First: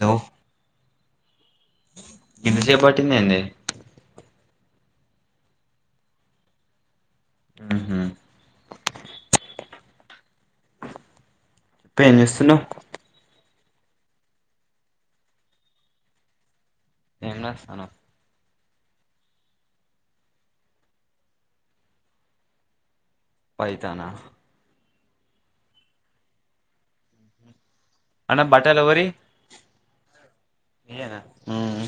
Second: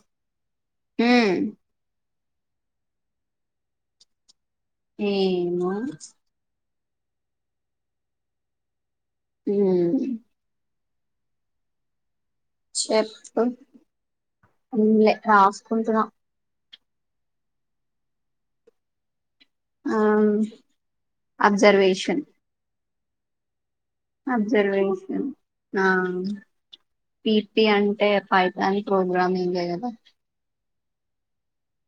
Hello హు ఇంతసేపు పట్టిందేందే ఏమో హూ హు హు పేలుచు చెప్పు ఏం లే రాసుకుంటున్నా ఏం రాస్తానావు ఆ అబ్జర్వేషన్ పైతానా అబ్జర్వెన్ ఆ పి పి అంటే అన్న పైతాని ప్రోగ్రామింగ్ ఏ కదా పి ఏ నా ఉమ్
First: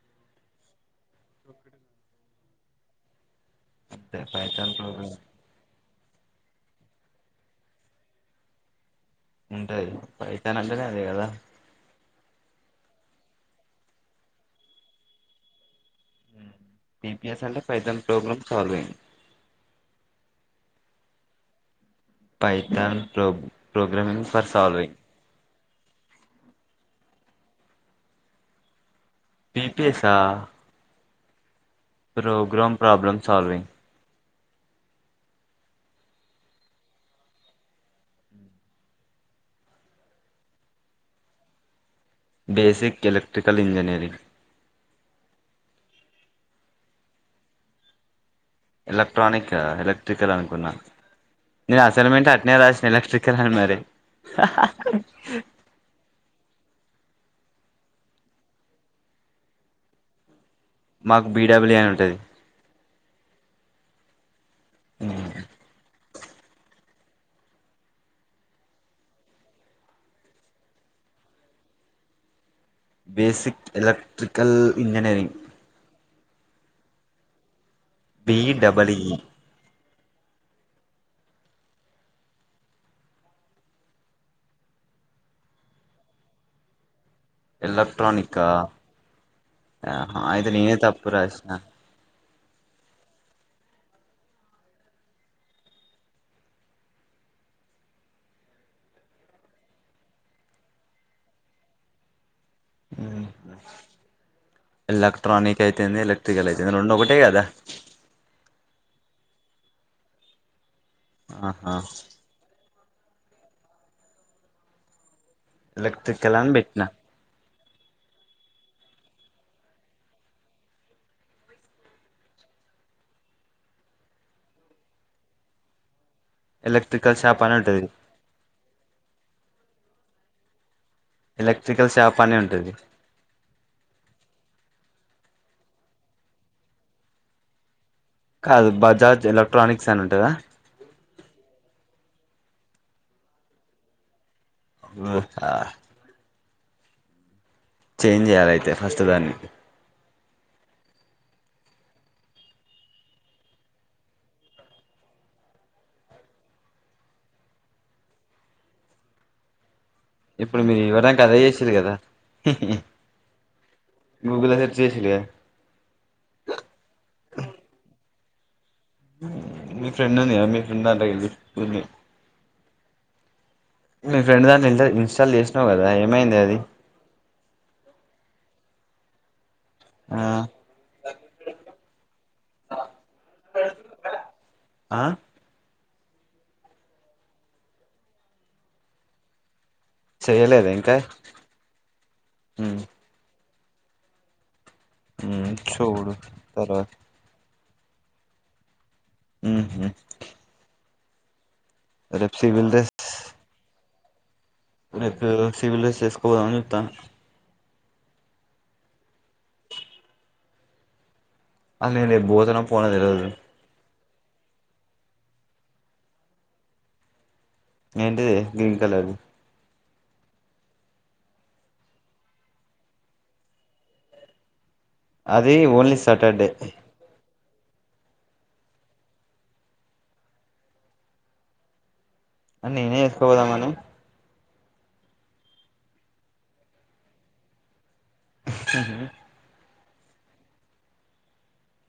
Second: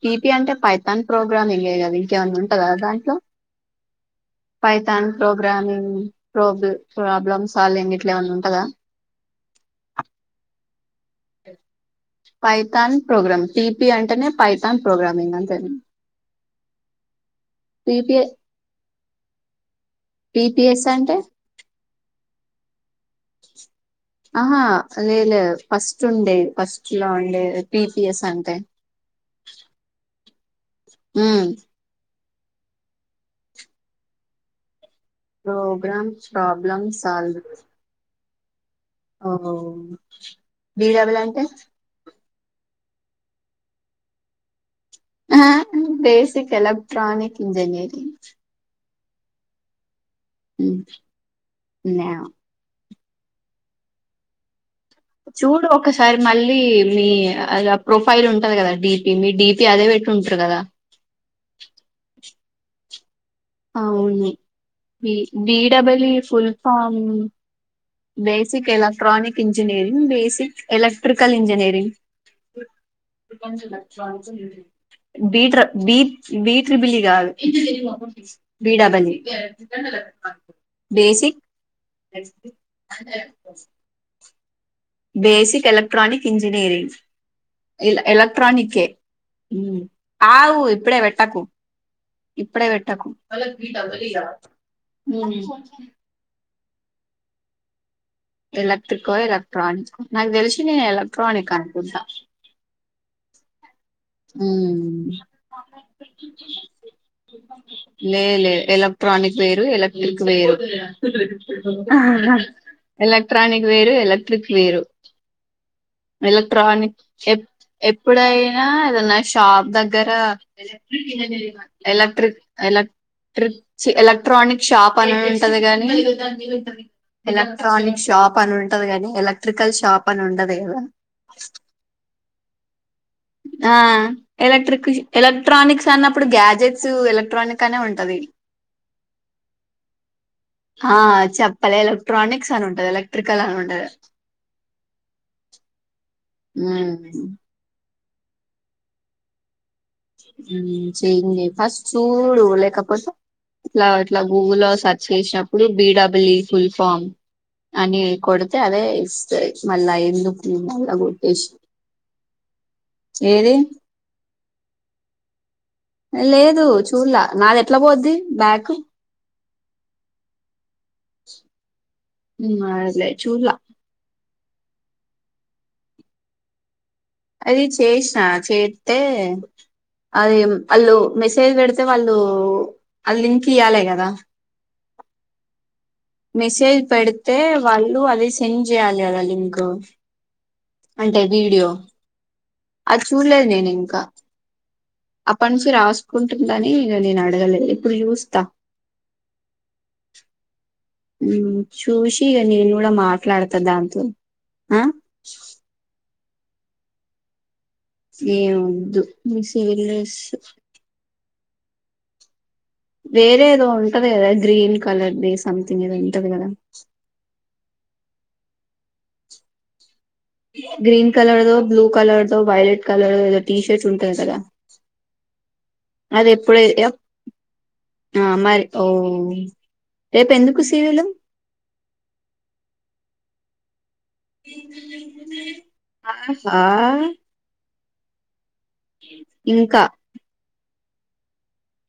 పీ పీ అంటే పైతాన్ ప్రోగ్రామింగే గదా ఇంకేమన్న ఉంటదా దాంట్లో అంతే Python program programming problem problem solve గిట్ల ఏవన్న ఉంటదా ఉంటది పైతాన్ అంటేనే అట్లా గదా పైథాన్ ప్రోగ్రామ్ టీపి అంటేనే పైథాన్ ప్రోగ్రామింగ్ అంతేనా పిపిఎస్ అంటే Python PP program solving PPS అంటే పైథాన్ ప్రో ప్రోగ్రామింగ్ ఫర్ ఆహా సాల్ వింగ్ లేదు లేదు ఫస్ట్ ఉండే ఫస్ట్ లో ఉండే పిపిఎస్ అంటే బిపిఏసా హ్మ్ program problem solving program problem solve ఓహో బి డబల్ అంటే బేసిక్ ఎలెక్ట్రికల్ ఇంజనీయరింగ్ ఆ basic electronic engineering electronic electrical అనుకున్నాను నేను నా అసలమెంట్ అట్నే రాసిన ఎ ఎలక్ట్రీకలే మరీ హా హా చూడు ఒకసారి మళ్ళీ మీ అ ప్రొఫైల్ ఉంటది గదా డిపీ మీ డిపి అదే పెట్టి ఉంటారు గదా మాకు బిడబల్యూ అని ఉంటది అవును B BW full form basic electronic engineering basic electrical engineering basic electrical engineering బీట్రా బీ బిచ్ బిలి గాద బి బిఈడబల్ఈ డబల్యి బేసిక్ బేసిక్ ఎలక్ట్రానిక్ ఇంజినీరింగ్ ఎల్ ఎలక్ట్రానికా ఎలక్ట్రానిక్ కే హ్మ్ ఆహా అయితే ఆవు నేనే ఇప్పుడే తప్పు వెట్టకు రాసిన ఇప్పుడే వెట్టకు వాళ్లకు పి డబల్యి హ్మ్ ఎలక్ట్రీకో ఎలక్ట్రానికో నాకు తెలిసి నేను ఎలక్ట్రానిక్ అనుకుంటా హ్మ్ మ్మ్. ఎలక్ట్రానిక్ అయితేందీ ఎలక్ట్రికల్ అయితేంది రెండు ఒకటే గదా లే లే ఎలక్ట్రానిక్ వేరు ఎలక్ట్రిక్ వేరు ఆహా ఎలక్ట్రానిక్ వేరు ఎలక్ట్రీక్ వేరు ఎలక్ట్రికల్ అని పెట్టినా ఎలక్ట్రానిక్ ఎప్ ఎప్పుడైనా దన్న షాప్ దగ్గర ఎలక్ట్రిక్ ఎలక్ ట్రిప్ ఎలక్ట్రానిక్ షాప్ అని ఉంటది గాని ఎలక్ట్రికల్ షాప్ అని ఉంటది ఎలక్ట్రానిక్ షాప్ అని ఉంటది గని ఎలక్ట్రికల్ షాప్ అని ఉండదు గదా ఎలక్ట్రికల్ షాప్ అని ఉంటది ఆ ఎలక్ట్రిక్ ఎలక్ట్రానిక్స్ అన్నప్పుడు గ్యాజెట్స్ ఎలక్ట్రానిక్ అనే ఉన్ టది కాదు బజాజ్ ఎలక్ట్రానిక్స్ అని ఉంటదా ఆ చెప్పలేలు ట్రానిక్స్ అని ఉంటది ఎలక్ట్రికల్ అని ఉండదు హు ఆ ఉహు చేంజ్ చేయాలి అయితే ఫస్ట్ దాన్ని ఊ చేంజ్ చెయ్ ఫస్ట్ చూడు లేకపోతె ఇట్లా ఇట్లా గూగుల్లో సెర్చ్ చేసినప్పుడు బిడబల్యి ఫుల్ ఫామ్ అని కొడతే అదే ఇస్తయ్ మల్లా ఎందుకు ఇప్పుడు మీరు గూడ ఇవ్వడానికి అదే గొట్టేశి చేసిరు కదా ఏది గూగుల్ల సెర్చ్ చేసిళ్ళు గా లేదు చూల్లా నాది ఎట్లా పోద్ది బ్యాకు మీ ఫ్రెండ్ ఉందిగా మీ [unintelligible] అదిలే చూడలా మీ ఫ్రెండ్ దంట్లో ఎంజాయ్ చేస్ తల్ చేసినవ్ కదా ఏమైంది అది అది చేస్నా చేత్తే ఆ అది వాళ్ళు మెసేజ్ పెడితే వాళ్ళు ఆ లింకి ఇయ్యాలే కదా. ఆ మెసేజ్ పెడితే వాళ్ళు అదే సెండ్ చేయాలి కదా లింకు చేయలేద ఇంకా అంటే వీడియో ఉమ్ అది చూడలేదు నేని ఇంకా అప్ప ఉమ్ నుంచి చూడు రాసుకుంటుందని తర్వాత ఇగా నేను అడగలేదు. ఇప్పుడు చూస్తా ఉహు ఉమ్ చూసి రేపు ఇగా సివిల్ నిన్ కూడా మాట్లాడతదా దాంతో ఆ నాకు సివిల్ డ్రెస్ చేసుకోదామని చెప్తా. సీనొద్దు మీ సివిల్ డ్రెసు ఆ లేద్ లేదు భోజనం వేరే ఏదో ఉంటది కదా గ్రీన్ కలర్ది సంథింగ్ ఏదో ఉంటది కదా. ఏంటే గ్రీన్ కలర్ గ్రీన్ కలర్దో బ్లూ కలర్దో వైలెట్ కలర్దో ఏదో టీ షర్ట్స్ ఉంటంది కదా. అది ఓన్లీ అది సాటర్డే ఎప్పుడే ఆ మరి ఓ రేపు ఎందుకు సీరిలు నేనే చేసుకోపోదామ్ అని ఆ ఆహా ఇంకా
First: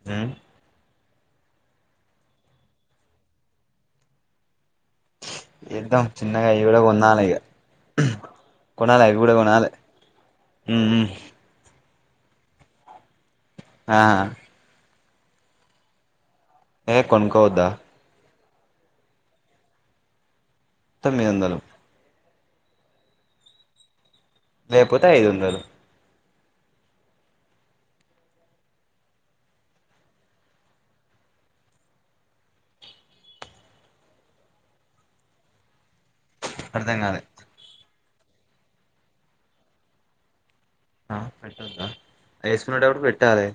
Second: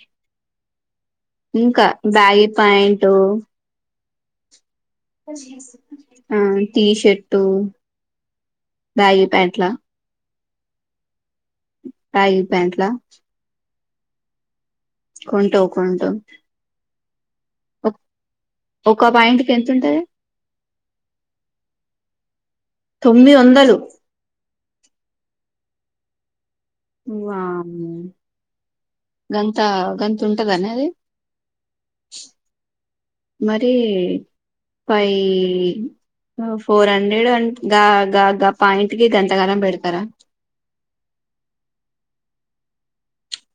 ద్యా ఇంకా బ్యాగి ప్యాంటు ఏద్దాం ఆ చిన్నగా ఇడా టీ కొనాలిగా షర్టు కొనాలి అవి బ్యాగీ కూడా కొనాలి ప్యాంట్లా ఉ ఉ ఐదు ప్యాట్లా ఆ కొంటావ్ కొంటావ్ యే కొనుకొవద్దా ఒక ప్యాంటుకి ఎతుంటది తొమ్మిదీ వందలు తొమ్మిది వందలు లేపోతే ఐదు వందలు వామ్మో గంత గంత ఉంటదన అది మరి పై హో ఫోర్ అర్థం కాలే హండ్రెడ్ గా గా గా ప్యాంటుకి గంతకారం పెడతారా. ఆ పెట్టద్దా యేస్కుంటేడు పెట్టాలి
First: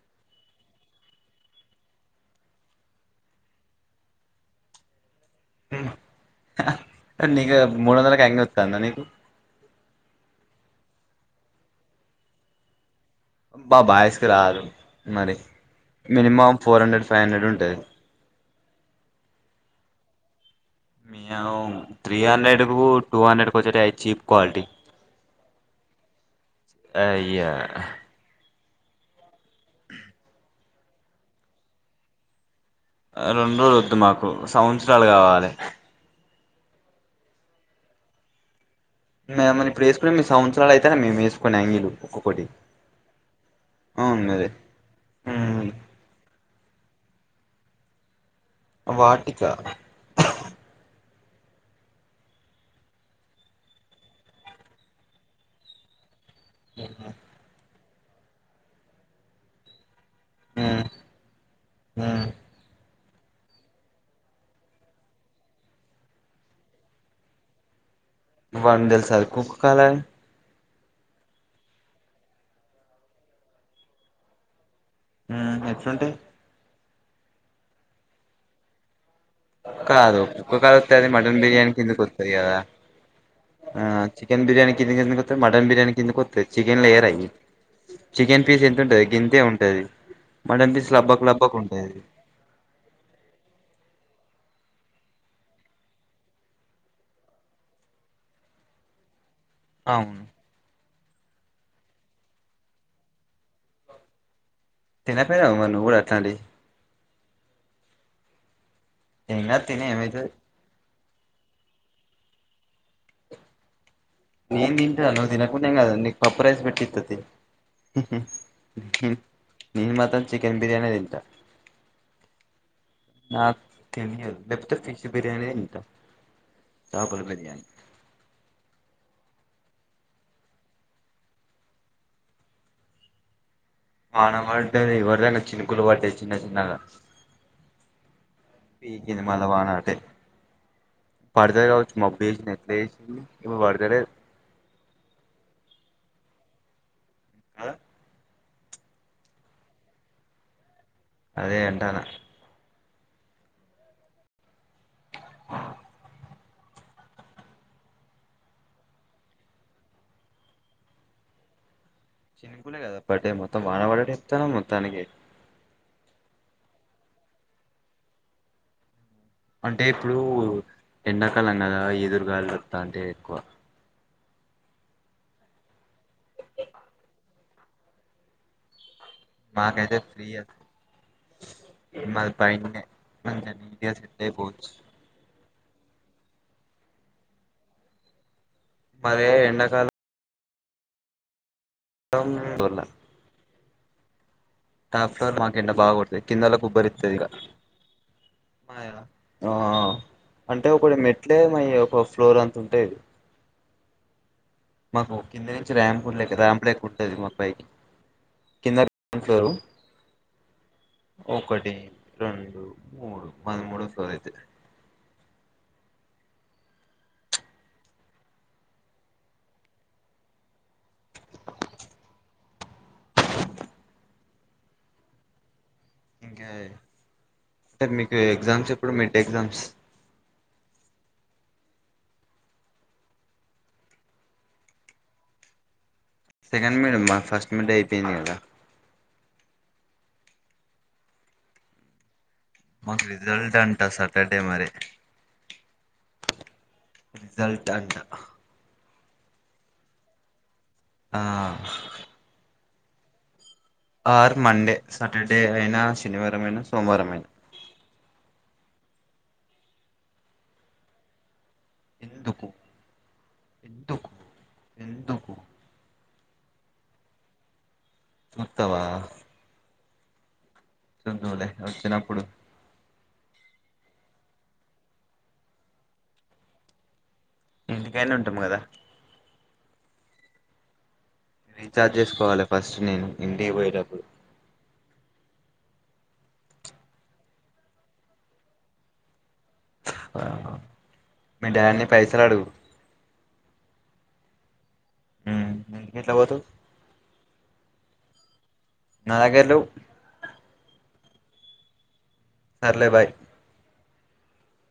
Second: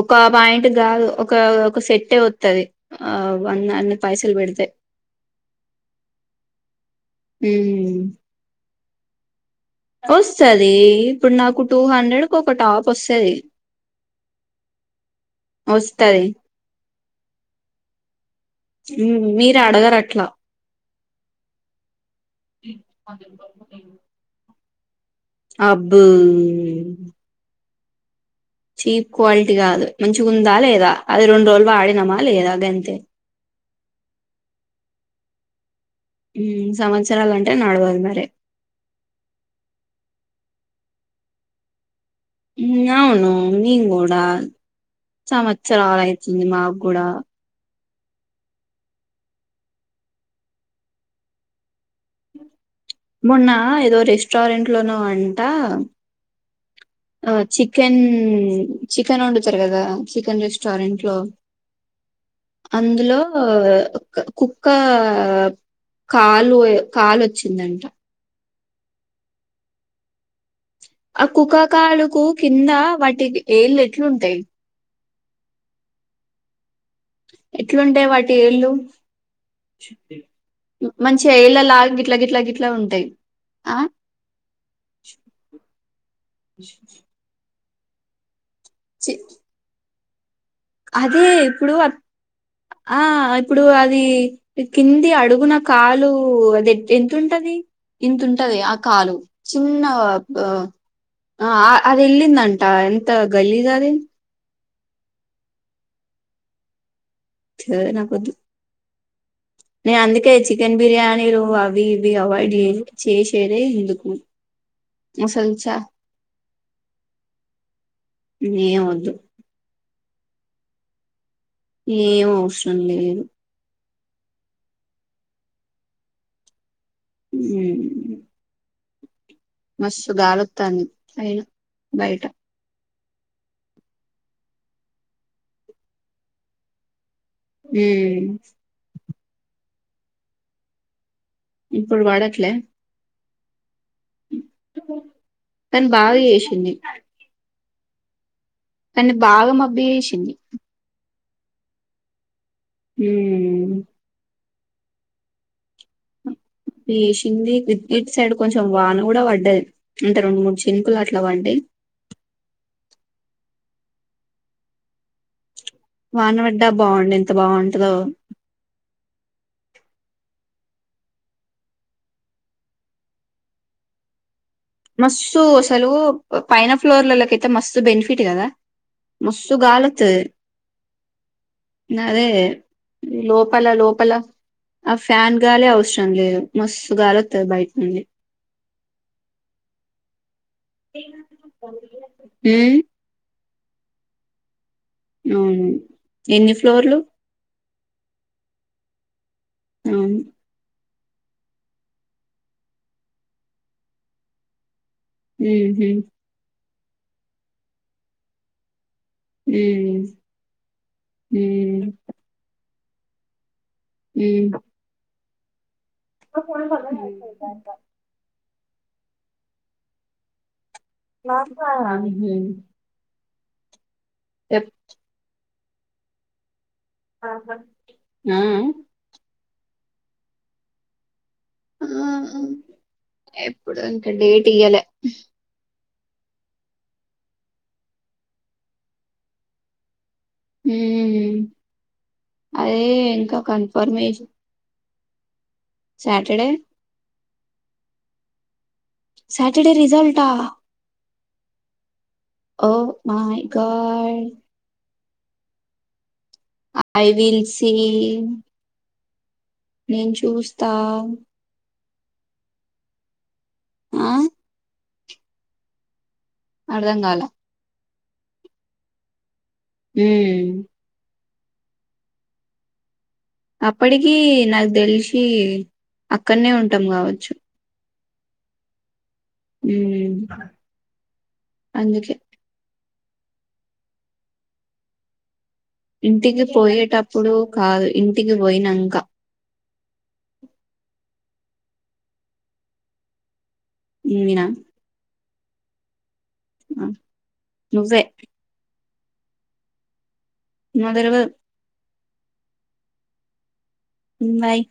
ఒక ప్యాంటు కాదు ఒక ఒక సెట్టే వత్తది ఆ వన్ అన్ పైసల్ పెడితే ఉ నీకు మూడు వందలకే అన్ని వత్తందా నీకు వస్తాది ఇప్పుడు నాకు టూ హండ్రెడ్కు ఒక టాప్ వస్తది బా బాయ్స్ కి రాదు మరి వస్తది minimum four hundred five hundred ఉంటది ఉ మీరు అడగరు అట్లా త్రీ హండ్రెడ్ కు టూ హండ్రెడ్ కు వచ్చేటవి చీప్ క్వాలిటీ అబ్బో అయ్యా చీప్ క్వాలిటీ కాదు మంచిగా ఉందా లేదా అది రెండు రోజులు వాడినామా లేదా గన్ ఆ రెండు వద్దు మాకు సంవత్సరాలు కావాలె సంవత్సరలు అంటే నడవదు మరి మేమని ఇప్పుడుేసుకునే మీ సంవత్సరాలు అయితేనే మే వేసుకుని [unintelligible] అవును మరి [inaudible] ఉమ్, సంవత్సరాలు అవుతుంది మాకు కూడా వాటిిక [inaudible] మొన్న ఏదో రెస్టారెంట్లోన అంట ఆ చికెన్ చికెన్ వండుతారు కదా చికెన్ రెస్టారెంట్ లో అందులో ఆ కుక్క కాలు కాలు వచ్చిందంట [unintelligible] కుక్క కాల ఆ కుక్క కాలుకు కింద వాటి ఏళ్ళు ఎట్లుంటాయి ఆహ్ ఎట్లుంటాయి ఎట్లుంటాయి వాటి ఎళ్ళు కాదు కుక్క కాలోత్త [unintelligible] అది మంచిగా మటన్ ఏళ్ళ బిర్యానీ లాగా కింద గిట్లా కోస్తాది గిట్లా గా గిట్లా ఉంటాయి ఆ చికెన్ బిర్యానీ కిందకి ఎందుకు వస్తాయి మటన్ బిర్యానీ కిందకి వస్తాయి చికెన్ లో వేయర్ అవి చికెన్ పీస్ ఎంత ఉంటది చి- గింతే ఉంటాది అదే ఇప్పుడు ఆ ఇప్పుడు అదీ కింది అడుగున కాలు అది ఎంత ఉంటాది ఇంత ఉంటది ఆ కాలు చిన్న అవును వ్ బ ఆ అది ఎల్లిందంటా ఎంత గలీజు అది తినక్పోయివ మరి కూడ అట్లాంటి చి నాకొద్దు ఏం కాదు తిను నే ఏమైతది అందుకే చికెన్ బిర్యానీలు అవి ఇవి అవాయిడ్ చేసేదె ఇందుకు నేను తింటా నువ్వు తినకుండా ఏం కాదు నీకు పప్పు రైస్ పెట్టితతి [unintelligible] ఏం ఉహు వద్దు నేను మాత్రం చికెన్ బిర్యానె తింటా ఏం అవసరం లేదు [unintelligible] పెద్ద ఫిష్ బిర్యానె తింటా చేపల బిర్యానీ హుమ్ మస్తు గా లోత్తాంది అయిను బైట వానబడద్ది ఎవరిదంగా చినుకులు పడ్డాయి చిన్న చిన్నగా ఉమ్ సినిమాల వాన అంటే పడతాది కావొచ్చు ఇప్పుడు మోబ్బేసినట్టే ఇవి తన్ బాగ చేసింది అ కానీ బాగా మొబ్బు చేసింది అదే ఎంటాన ఉమ్ వేసింది ఇటు సైడ్ కొంచెం వాన కూడ పడ్డాది అంటే రెండు మూడ్ చినుకులు అట్ల పడ్డాయి చిన్నకులే కదా పడ్డాయి మొత్తం వాన పడ్డట్టు చెప్తావు మొత్తానికి వాన పడ్డ బాగుండే ఎంత బాగుంటదో అంటే ఇప్పుడు ఎండాకాలం కదా ఈదురుగాలు వస్తుంటాయి అంటే ఎక్కువ మస్తు అసలు పైన ఫ్లోర్లలోకైతే మస్తు బెనిఫిట్ కదా మస్తు మాకైతే గాలొత్తది ఫ్రీ [unintelligible] నదే మాది పైన్నే మంచిగా లోపల నీట్గా లోపల సెట్ అయిపోవచ్చు ఆ ఫ్యాన్ గాలే అవసరం లేదు మస్తు గాలొస్తది బయట నుండి మరే ఎండాకాలం ఏ టం భోలే టాప్ ఫ్లోర్ లో మాకు అవును ఎండ బాగా కొడతాడి కింద ఎన్ని ఉన్నోలకి ఫ్లోర్లు ఉబ్బరిత్తది ఇగ ఆ అవును అంటే ఒకడు నేట్ అట్లే మై ఒక ఫ్లోర్ అంత ఉంటాది మాకు కింద నుంచి ఉహు ర్యాంప్ లెక్క ర్యాంప్ లెక్క ఉంటది మాకు పైకి కింద గ్రౌండ్ ఫ్లోరు ఉమ్ ఒకటి ఉమ్ రెండు మూడు మాది మూడో ఫ్లోర్ అయితే ఉమ్ [inaudible] [inaudible] ఎట్ ఇంకా అంటే మీకు ఉమ్ ఆ ఎగ్జామ్స్ ఎప్పుడు మిడ్ ఎగ్జామ్స్ ఆ ఎప్పుడంట డేట్ ఇయ్యాలే సెకండ్ మిడ్ ఆమ్మా ఫస్ట్ మిడ్ అయిపోయింది కదా ఊ అదే మాకు ఇంకా రిజల్ట్ అంట కన్ఫర్మేషన్ సాటర్డే మరి సాటర్డే రిజల్ట్ అంట సాటర్డే రిజల్ట్ ఆ ఆ oh my god or Monday Saturday అయినా శనివారం అయినా ఐ సోమవారం అయినా విల్ సి నేను చూస్తా ఎందుకు ఎందుకు ఆ ఎందుకు అర్ధం కాలే వత్తవా ఊ [unintelligible] లే వచ్చినప్పుడు అప్పటికి నాకు తెలిసి అక్కడనే ఉంటాం కావచ్చు ఇంటికానే ఉంటాము కదా ఊ రీఛార్జ్ చేసుకోవాలి ఫస్ట్ నేను ఇంటి పోయేటప్పుడు ఇంటికి పోయేటప్పుడు కాదు ఇంటికి పోయినాంక మీ డాడ్ ని పైసలు అడుగు ఉన్నీనా ఇంటికి ఎట్లా పోతావు ఆ నువ్వే నా దగ్గర లెవ్ నాకు తెల్వదు సర్లే బాయ్ ఉ బాయ్